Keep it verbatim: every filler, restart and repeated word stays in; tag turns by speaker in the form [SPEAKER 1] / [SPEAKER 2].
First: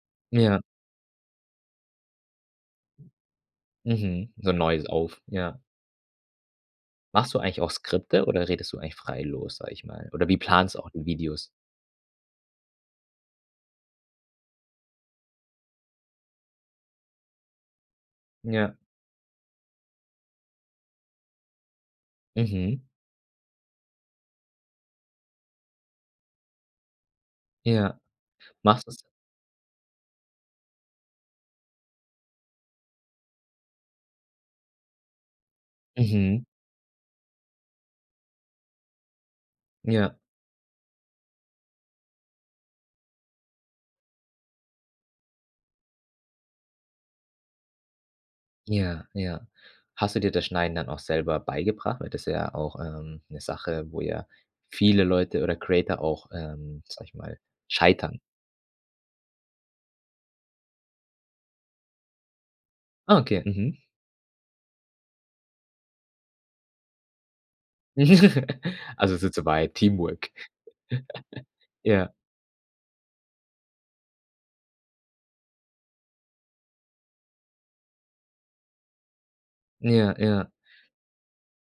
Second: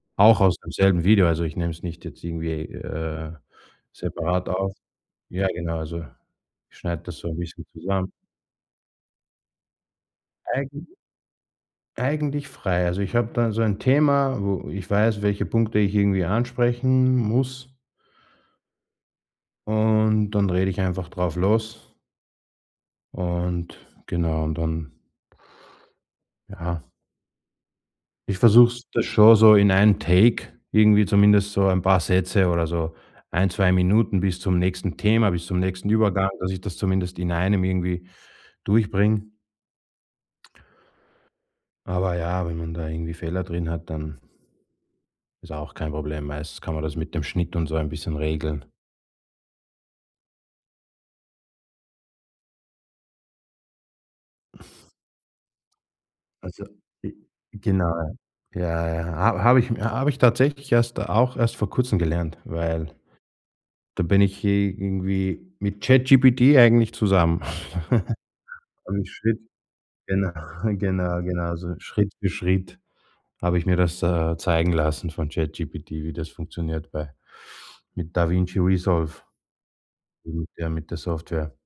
[SPEAKER 1] Auch aus
[SPEAKER 2] Ja.
[SPEAKER 1] demselben Video, also ich nehme es nicht jetzt irgendwie, äh,
[SPEAKER 2] Mhm. So
[SPEAKER 1] separat
[SPEAKER 2] 'n
[SPEAKER 1] auf.
[SPEAKER 2] neues auf
[SPEAKER 1] Ja
[SPEAKER 2] ja.
[SPEAKER 1] genau, also ich schneide das so
[SPEAKER 2] Machst
[SPEAKER 1] 'n
[SPEAKER 2] du eigentlich
[SPEAKER 1] bisschen
[SPEAKER 2] auch
[SPEAKER 1] zusammen.
[SPEAKER 2] Skripte oder redest du eigentlich frei los, sage ich mal? Oder wie planst du auch
[SPEAKER 1] Eigent
[SPEAKER 2] die Videos?
[SPEAKER 1] Eigentlich frei, also ich habe da so ein Thema, wo ich weiß, welche Punkte ich irgendwie ansprechen m muss
[SPEAKER 2] Ja.
[SPEAKER 1] und dann rede ich einfach drauf los
[SPEAKER 2] Mhm.
[SPEAKER 1] und genau und dann Ja.
[SPEAKER 2] Ja.
[SPEAKER 1] Ich versuch's
[SPEAKER 2] Machst
[SPEAKER 1] das
[SPEAKER 2] du's
[SPEAKER 1] schon so in einem Take irgendwie, zumindest so ein paar Sätze oder so ein, zwei Minuten bis zum nächsten Thema, bis zum nächsten Übergang,
[SPEAKER 2] Mhm.
[SPEAKER 1] dass ich das zumindest in einem irgendwie durchbringe.
[SPEAKER 2] Ja.
[SPEAKER 1] Aber ja, wenn man da irgendwie Fehler drin hat, dann ist auch kein Problem, meistens kann man das mit 'nem Schnitt und so ein bisschen regeln.
[SPEAKER 2] Ja, ja. Hast du dir das Schneiden dann auch selber beigebracht, weil das ist ja auch, ähm, 'ne Sache, wo ja viele Leute oder Creator auch,
[SPEAKER 1] Also,
[SPEAKER 2] ähm, sage
[SPEAKER 1] j
[SPEAKER 2] ich mal,
[SPEAKER 1] genau,
[SPEAKER 2] scheitern.
[SPEAKER 1] ja, ja, ja, ha habe ich mir habe ich tatsächlich erst auch erst vor Kurzem gelernt, weil
[SPEAKER 2] Okay. Mhm.
[SPEAKER 1] da bin ich i irgendwie mit ChatGPT eigentlich zusammen. [unintelligible]
[SPEAKER 2] Also es ist
[SPEAKER 1] Schritt
[SPEAKER 2] so weit,
[SPEAKER 1] genau,
[SPEAKER 2] Teamwork.
[SPEAKER 1] genau, genau, also
[SPEAKER 2] Ja.
[SPEAKER 1] Schritt für Schritt habe ich mir das, äh, zeigen lassen von ChatGPT, wie das funktioniert bei mit DaVinci Resolve
[SPEAKER 2] Ja,
[SPEAKER 1] mit
[SPEAKER 2] ja.
[SPEAKER 1] der mit der Software.